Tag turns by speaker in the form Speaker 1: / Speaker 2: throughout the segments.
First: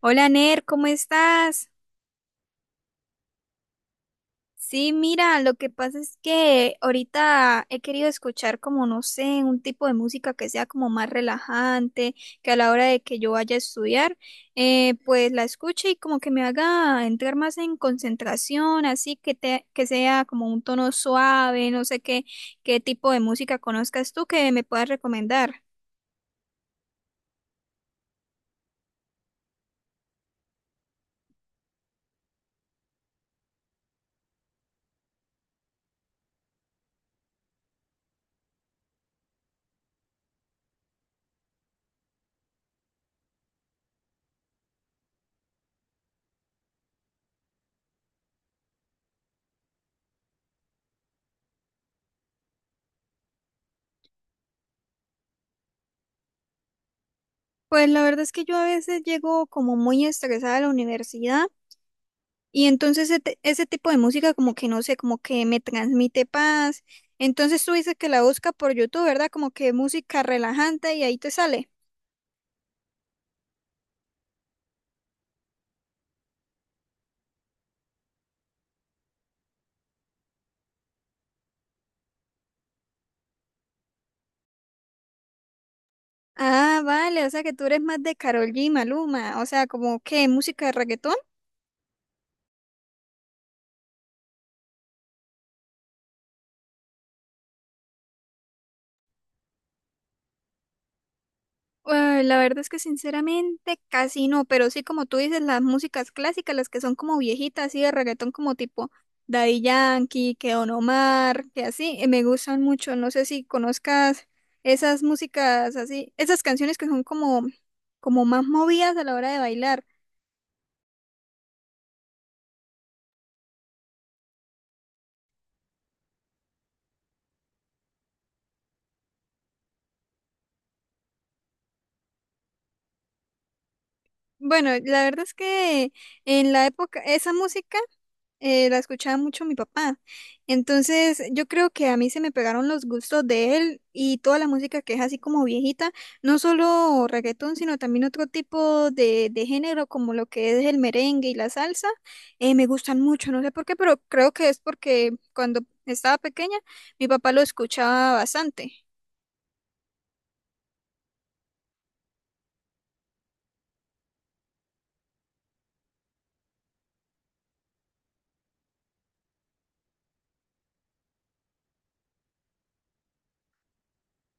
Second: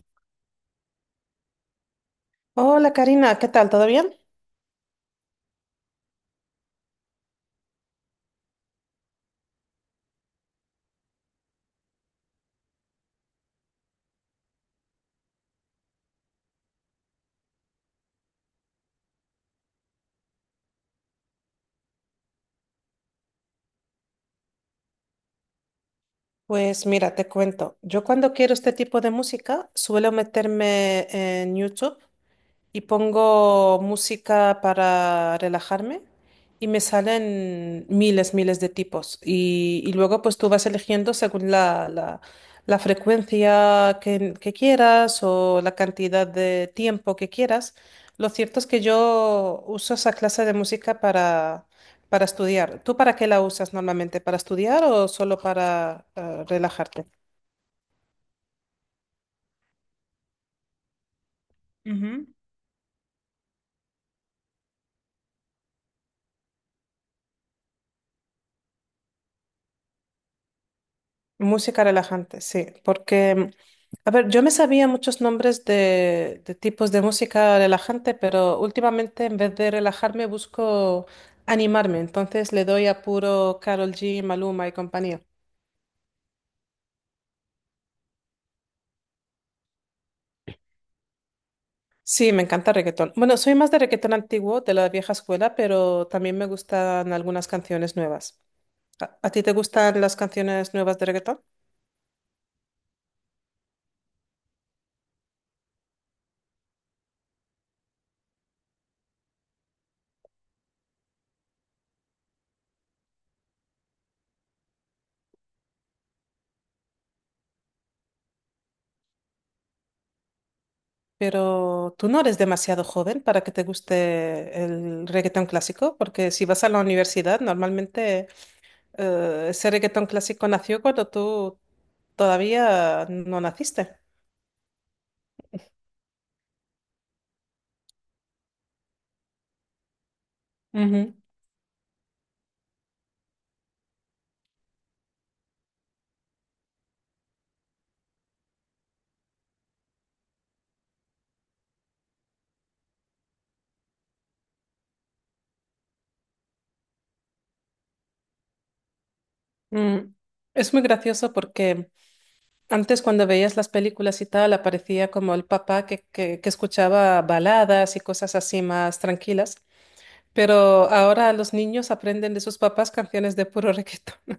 Speaker 1: Hola Ner, ¿cómo estás?
Speaker 2: Hola Karina, ¿qué tal? ¿Todo bien?
Speaker 1: Sí, mira, lo que pasa es que ahorita he querido escuchar como, no sé, un tipo de música que sea como más relajante, que a la hora de que yo vaya a estudiar, pues la escuche y como que me haga entrar más en concentración, así que, te, que sea como un tono suave, no sé qué, qué tipo de música conozcas tú que me puedas recomendar.
Speaker 2: Pues mira, te cuento. Yo cuando quiero este tipo de música suelo meterme en YouTube y pongo música para relajarme y me salen miles, miles de tipos. Y luego pues tú vas eligiendo según la frecuencia que quieras o la cantidad de tiempo que quieras. Lo cierto es que yo uso esa clase de música para estudiar. ¿Tú para qué la usas normalmente? ¿Para estudiar o solo para relajarte?
Speaker 1: Pues la verdad es que yo a veces llego como muy estresada a la universidad.
Speaker 2: Ujú.
Speaker 1: Y entonces ese tipo de música como que no sé, como que me transmite paz. Entonces tú dices que la busca por YouTube, ¿verdad? Como que música relajante y ahí te sale.
Speaker 2: Música relajante, sí, porque a ver, yo me sabía muchos nombres de tipos de música relajante, pero últimamente en vez de relajarme busco animarme, entonces le doy a puro Karol G, Maluma y compañía.
Speaker 1: Ah, vale, o sea que tú eres más de Karol G, Maluma, o sea, como que música de reggaetón.
Speaker 2: Sí, me encanta reggaetón. Bueno, soy más de reggaetón antiguo, de la vieja escuela, pero también me gustan algunas canciones nuevas. ¿A ti te gustan las canciones nuevas de reggaetón?
Speaker 1: Ay, la verdad es que sinceramente casi no, pero sí como tú dices, las músicas clásicas, las que son como viejitas, así de reggaetón como tipo Daddy Yankee, que Don Omar, que así, me gustan mucho. No sé si conozcas esas músicas así, esas canciones que son como, como más movidas a la hora de bailar.
Speaker 2: Pero tú no eres demasiado joven para que te guste el reggaetón clásico, porque si vas a la universidad, normalmente ese reggaetón clásico nació cuando tú todavía no naciste.
Speaker 1: Bueno, la verdad es que en la época, esa música la escuchaba mucho mi papá.
Speaker 2: Ujú.
Speaker 1: Entonces, yo creo que a mí se me pegaron los gustos de él y toda la música que es así como viejita, no solo reggaetón, sino también otro tipo de género como lo que es el merengue y la salsa, me gustan mucho, no sé por qué, pero creo que es porque cuando estaba pequeña mi papá lo escuchaba bastante.
Speaker 2: Mm. Es muy gracioso porque antes cuando veías las películas y tal, aparecía como el papá que escuchaba baladas y cosas así más tranquilas, pero ahora los niños aprenden de sus papás canciones de puro reggaetón.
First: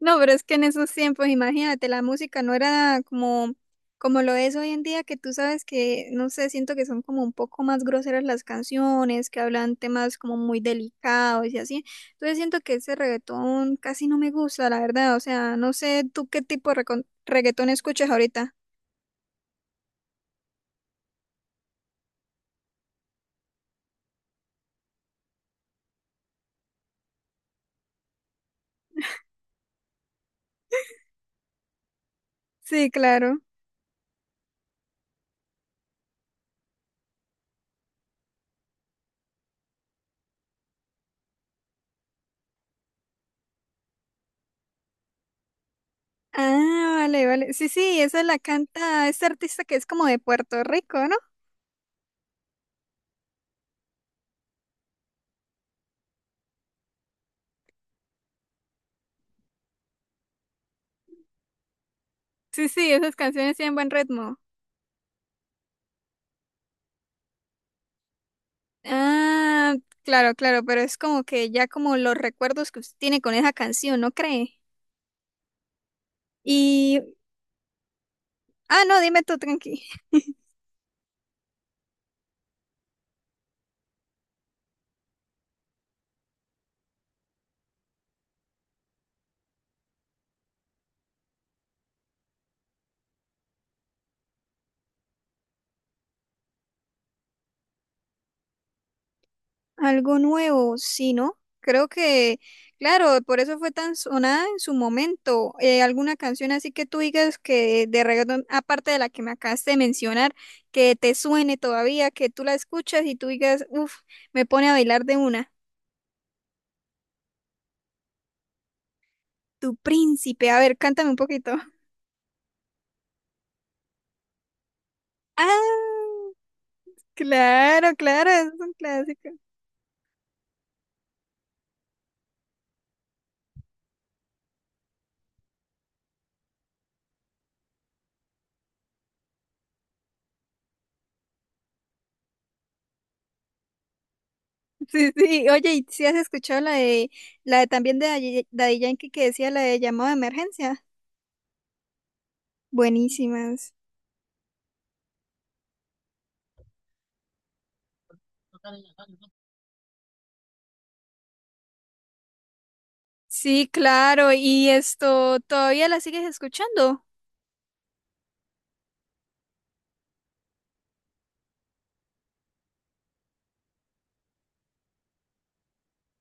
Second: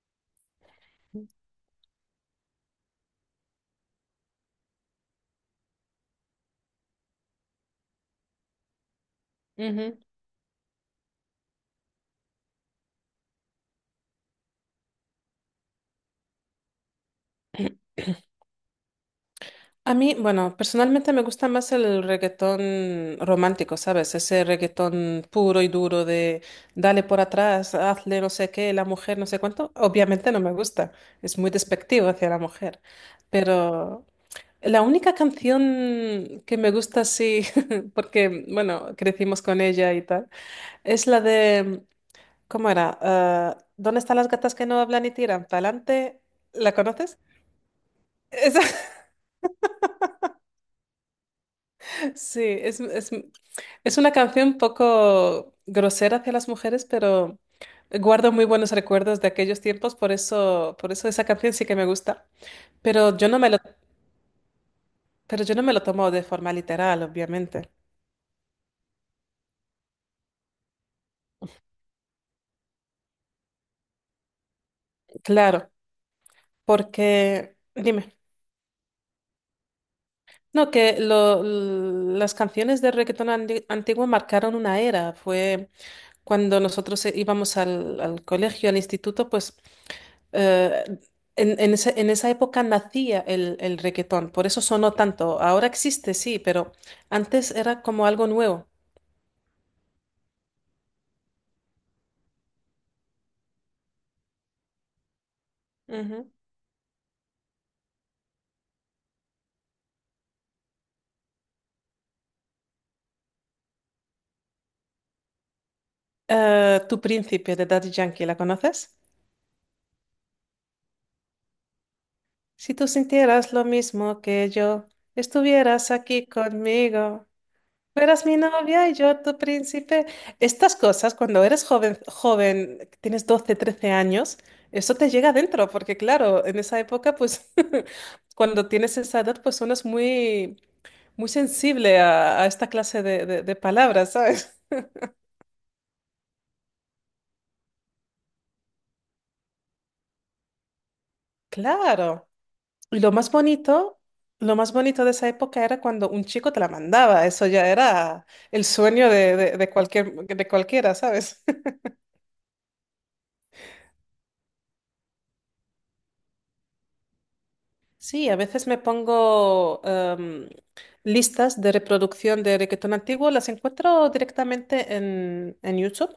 Speaker 1: No, pero es que en esos tiempos, imagínate, la música no era como, como lo es hoy en día, que tú sabes que, no sé, siento que son como un poco más groseras las canciones, que hablan temas como muy delicados y así. Entonces siento que ese reggaetón casi no me gusta, la verdad. O sea, no sé tú qué tipo de reggaetón escuchas ahorita.
Speaker 2: A mí, bueno, personalmente me gusta más el reggaetón romántico, ¿sabes? Ese reggaetón puro y duro de dale por atrás, hazle no sé qué, la mujer no sé cuánto. Obviamente no me gusta, es muy despectivo hacia la mujer.
Speaker 1: Sí, claro.
Speaker 2: Pero la única canción que me gusta así, porque, bueno, crecimos con ella y tal, es la de ¿cómo era? Ah, ¿dónde están las gatas que no hablan y tiran? ¿Pa'lante? ¿La
Speaker 1: Ah,
Speaker 2: conoces?
Speaker 1: vale, vale. Sí, sí, esa la canta este artista que es como de Puerto Rico, ¿no?
Speaker 2: Sí, es una canción un poco grosera hacia las mujeres, pero guardo muy buenos recuerdos de aquellos tiempos, por eso esa canción sí que me gusta.
Speaker 1: Sí, sí, esas
Speaker 2: Pero yo no me
Speaker 1: canciones
Speaker 2: lo,
Speaker 1: tienen buen ritmo.
Speaker 2: pero yo no me lo tomo de forma literal, obviamente.
Speaker 1: Ah, claro, claro, pero es como que ya como los recuerdos que usted tiene con esa canción, ¿no cree?
Speaker 2: Claro,
Speaker 1: Y,
Speaker 2: porque, dime,
Speaker 1: ah, no, dime tú, tranqui.
Speaker 2: no, las canciones de reggaetón antiguo marcaron una era. Fue cuando nosotros íbamos al colegio, al instituto, pues Eh, en, en esa época nacía el reggaetón, por eso sonó tanto. Ahora existe, sí, pero antes era como algo nuevo.
Speaker 1: Algo nuevo, sí, ¿no? Creo que, claro, por eso fue tan sonada en su momento. Alguna
Speaker 2: Ujú.
Speaker 1: canción así que tú digas que de reggaetón, aparte de la que me acabaste de mencionar, que te suene todavía, que tú la escuchas y tú digas, uff, me pone a bailar de una.
Speaker 2: Tu príncipe de Daddy Yankee, ¿la conoces?
Speaker 1: Tu príncipe, a ver, cántame un poquito.
Speaker 2: Si tú sintieras lo mismo que yo, estuvieras aquí
Speaker 1: Ah.
Speaker 2: conmigo,
Speaker 1: Claro,
Speaker 2: fueras
Speaker 1: claro,
Speaker 2: mi
Speaker 1: es un
Speaker 2: novia y yo
Speaker 1: clásico.
Speaker 2: tu príncipe. Estas cosas, cuando eres joven, joven, tienes 12 13 años, eso te llega adentro, porque claro, en esa época, pues cuando tienes esa edad, pues uno es muy sensible a esta clase de palabras, ¿sabes?
Speaker 1: Sí, sí. Oye, ¿y si has escuchado la de también de Daddy Yankee que decía la de llamado de emergencia?
Speaker 2: Claro. Y
Speaker 1: Buenísimas.
Speaker 2: lo más bonito de esa época era cuando un chico te la mandaba. Eso ya era el sueño de de cualquiera, ¿sabes?
Speaker 1: Sí, claro, y esto, ¿todavía la sigues escuchando?
Speaker 2: Sí, a veces me pongo listas de reproducción de reggaetón antiguo, las encuentro directamente en YouTube.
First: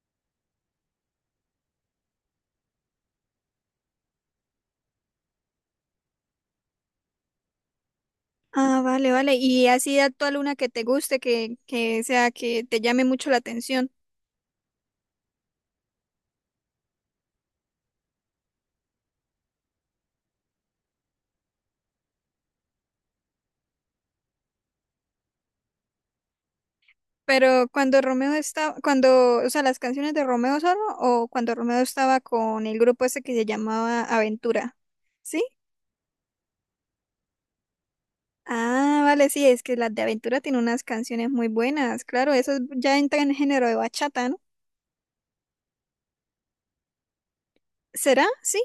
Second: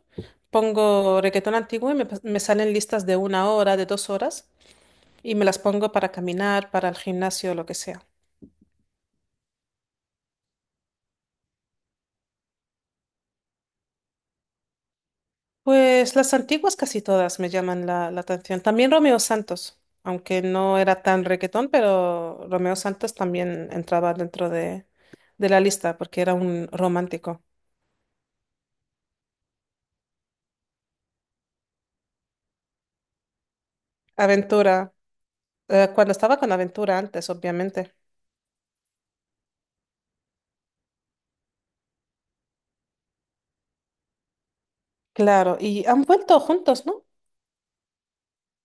Speaker 2: Pongo reggaetón antiguo y me salen listas de 1 hora, de 2 horas, y me las pongo para caminar, para el gimnasio, lo que sea.
Speaker 1: Ah, vale, vale. Y así actual una que te guste, que sea que te llame mucho la atención.
Speaker 2: Pues las antiguas casi todas me llaman la atención. También Romeo Santos, aunque no era tan reggaetón, pero Romeo Santos también entraba dentro de la lista porque era un romántico.
Speaker 1: Pero cuando Romeo estaba, cuando, o sea, las canciones de Romeo solo o cuando Romeo estaba con el grupo ese que se llamaba Aventura,
Speaker 2: Aventura,
Speaker 1: ¿sí?
Speaker 2: cuando estaba con Aventura antes, obviamente.
Speaker 1: Ah, vale, sí, es que las de Aventura tienen unas canciones muy buenas. Claro, eso es- ya entra en el género de bachata, ¿no?
Speaker 2: Claro, y han vuelto juntos, ¿no?
Speaker 1: ¿Será? Sí.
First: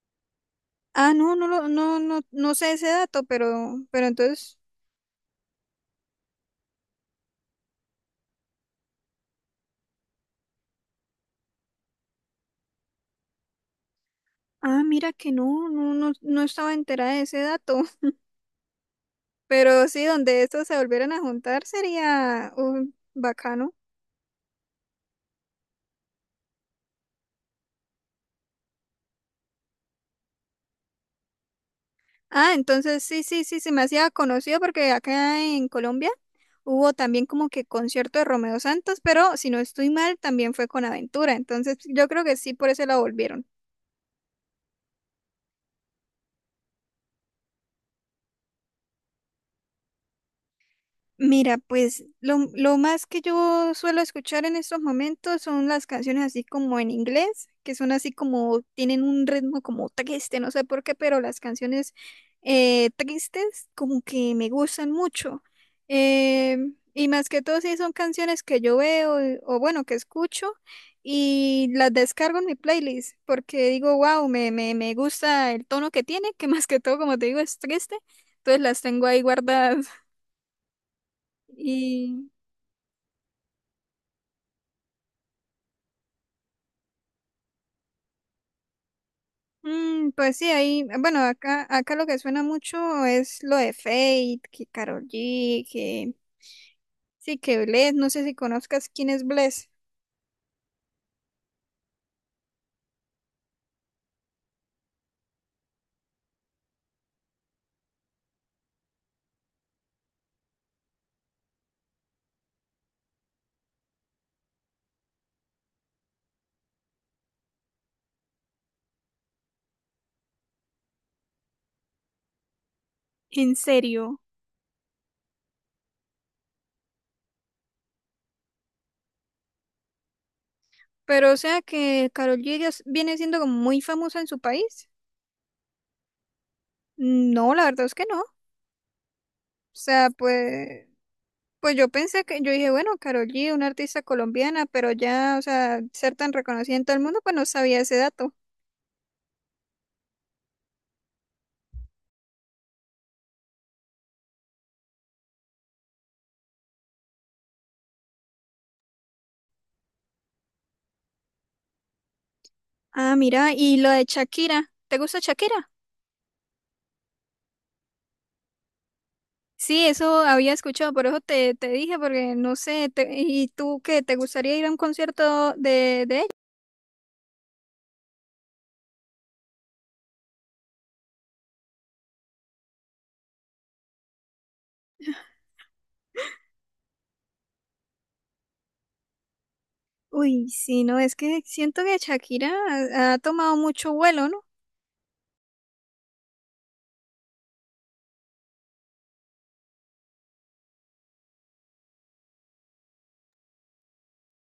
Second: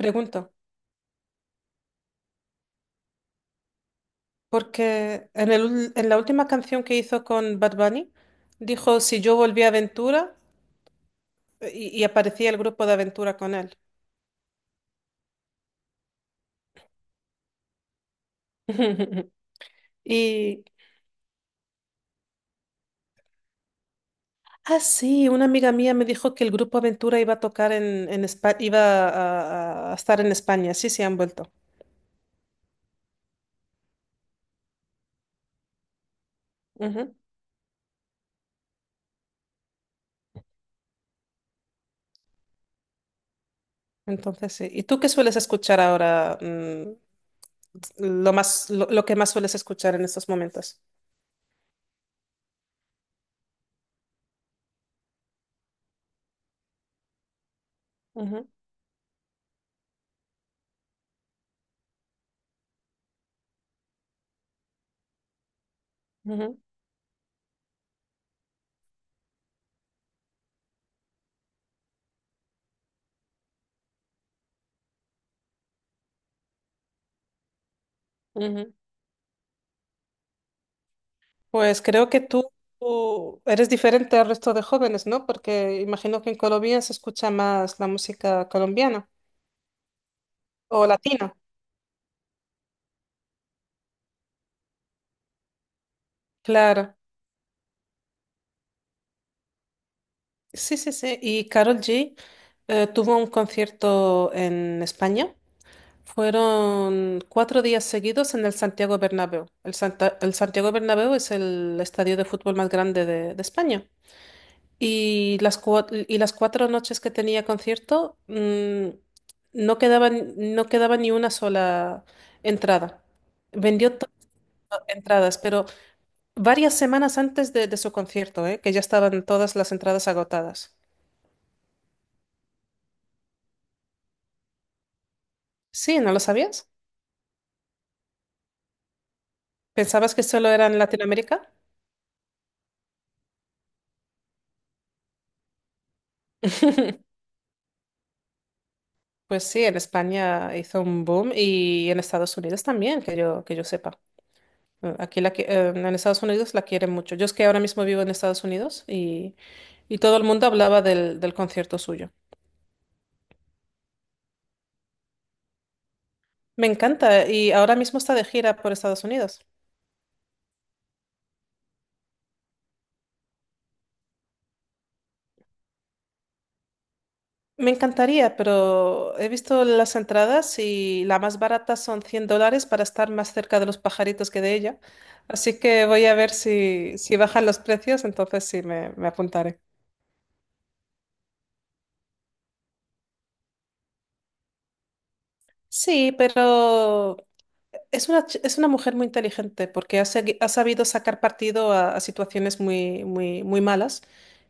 Speaker 2: Pregunto,
Speaker 1: Ah, no, no, no, no, no sé ese dato, pero entonces,
Speaker 2: porque en en la última canción que hizo con Bad Bunny, dijo, si yo volví a Aventura, y aparecía el grupo de Aventura con él.
Speaker 1: ah, mira que no, no, no, no estaba enterada de ese dato. Pero sí, donde
Speaker 2: Y
Speaker 1: estos se volvieran a juntar sería bacano.
Speaker 2: ah, sí, una amiga mía me dijo que el grupo Aventura iba a tocar en, a estar en España. Sí, sí, han vuelto.
Speaker 1: Ah, entonces sí, sí, sí, se me hacía conocido porque acá en Colombia hubo
Speaker 2: Ujú.
Speaker 1: también como que concierto de Romeo Santos, pero si no estoy mal, también fue con Aventura. Entonces yo creo que sí, por eso la volvieron.
Speaker 2: Entonces, sí. ¿Y tú qué sueles escuchar ahora? Mm, lo más, lo que más sueles escuchar en estos momentos.
Speaker 1: Mira, pues lo más que yo suelo escuchar en estos momentos son las canciones así como en inglés, que son así
Speaker 2: Ujú,
Speaker 1: como, tienen un ritmo como triste, no sé por qué, pero las canciones tristes como que me gustan mucho. Eh, y más que todo, sí son canciones que yo veo o bueno, que escucho y las descargo en mi playlist porque digo, wow, me gusta el tono que tiene, que más que todo, como te digo, es triste.
Speaker 2: ujú,
Speaker 1: Entonces
Speaker 2: ujú.
Speaker 1: las tengo ahí guardadas.
Speaker 2: Pues creo que
Speaker 1: Y
Speaker 2: tú eres diferente al resto de jóvenes, ¿no? Porque imagino que en Colombia se escucha más la música colombiana
Speaker 1: mm, pues sí, ahí,
Speaker 2: o
Speaker 1: bueno,
Speaker 2: latina.
Speaker 1: acá, acá lo que suena mucho es lo de Fate, que Karol G, que
Speaker 2: Claro.
Speaker 1: sí, que Bless, no sé si conozcas quién es Bless,
Speaker 2: Sí, sí, sí. Y Karol G tuvo un concierto en España. Fueron 4 días seguidos en el Santiago Bernabéu. El Santiago Bernabéu es el estadio de fútbol más grande de España. Y y las 4 noches que tenía concierto, mm, no quedaba, no quedaba ni una sola entrada.
Speaker 1: en
Speaker 2: Vendió todas
Speaker 1: serio.
Speaker 2: las entradas, pero varias semanas antes de su concierto, ¿eh? Que ya estaban todas las entradas agotadas.
Speaker 1: Pero o sea que Karol G ya s- viene siendo como muy famosa en su país.
Speaker 2: Sí, ¿no lo sabías?
Speaker 1: No, la verdad es que no. O sea,
Speaker 2: ¿Pensabas que solo era en
Speaker 1: pues,
Speaker 2: Latinoamérica?
Speaker 1: pues yo pensé que, yo dije, bueno, Karol G, una artista colombiana, pero ya, o sea, ser tan reconocida en todo el mundo, pues no sabía ese dato.
Speaker 2: Pues sí, en España hizo un boom y en Estados Unidos también, que yo sepa. En Estados Unidos la quieren mucho. Yo es que ahora mismo vivo en Estados Unidos y todo el mundo hablaba del concierto suyo.
Speaker 1: Ah, mira, y lo de Shakira, ¿te gusta Shakira?
Speaker 2: Me encanta y ahora mismo está de gira por Estados Unidos.
Speaker 1: Sí, eso había escuchado, por eso te, te dije, porque no sé, te- ¿y tú qué? ¿Te gustaría ir a un concierto de ella?
Speaker 2: Me encantaría, pero he visto las entradas y la más barata son $100 para estar más cerca de los pajaritos que de ella. Así que voy a ver si bajan los precios, entonces sí me apuntaré.
Speaker 1: Uy, sí, no, es que siento que Shakira ha, ha tomado mucho vuelo, ¿no?
Speaker 2: Sí, pero es es una mujer muy inteligente porque ha sabido sacar partido a situaciones muy malas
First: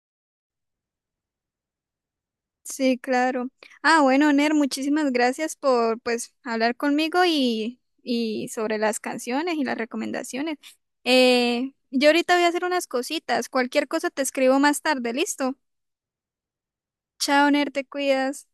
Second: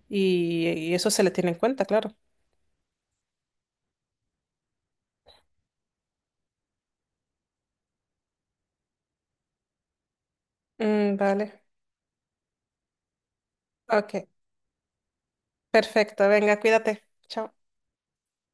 Speaker 2: y eso se le tiene en cuenta, claro.
Speaker 1: Sí, claro. Ah, bueno, Ner, muchísimas gracias por, pues, hablar conmigo y sobre las canciones y las recomendaciones.
Speaker 2: Mm, vale.
Speaker 1: Yo ahorita voy a hacer unas cositas, cualquier cosa
Speaker 2: Ok,
Speaker 1: te escribo más tarde, ¿listo?
Speaker 2: perfecto. Venga, cuídate.
Speaker 1: Chao,
Speaker 2: Chao.
Speaker 1: Ner, te cuidas.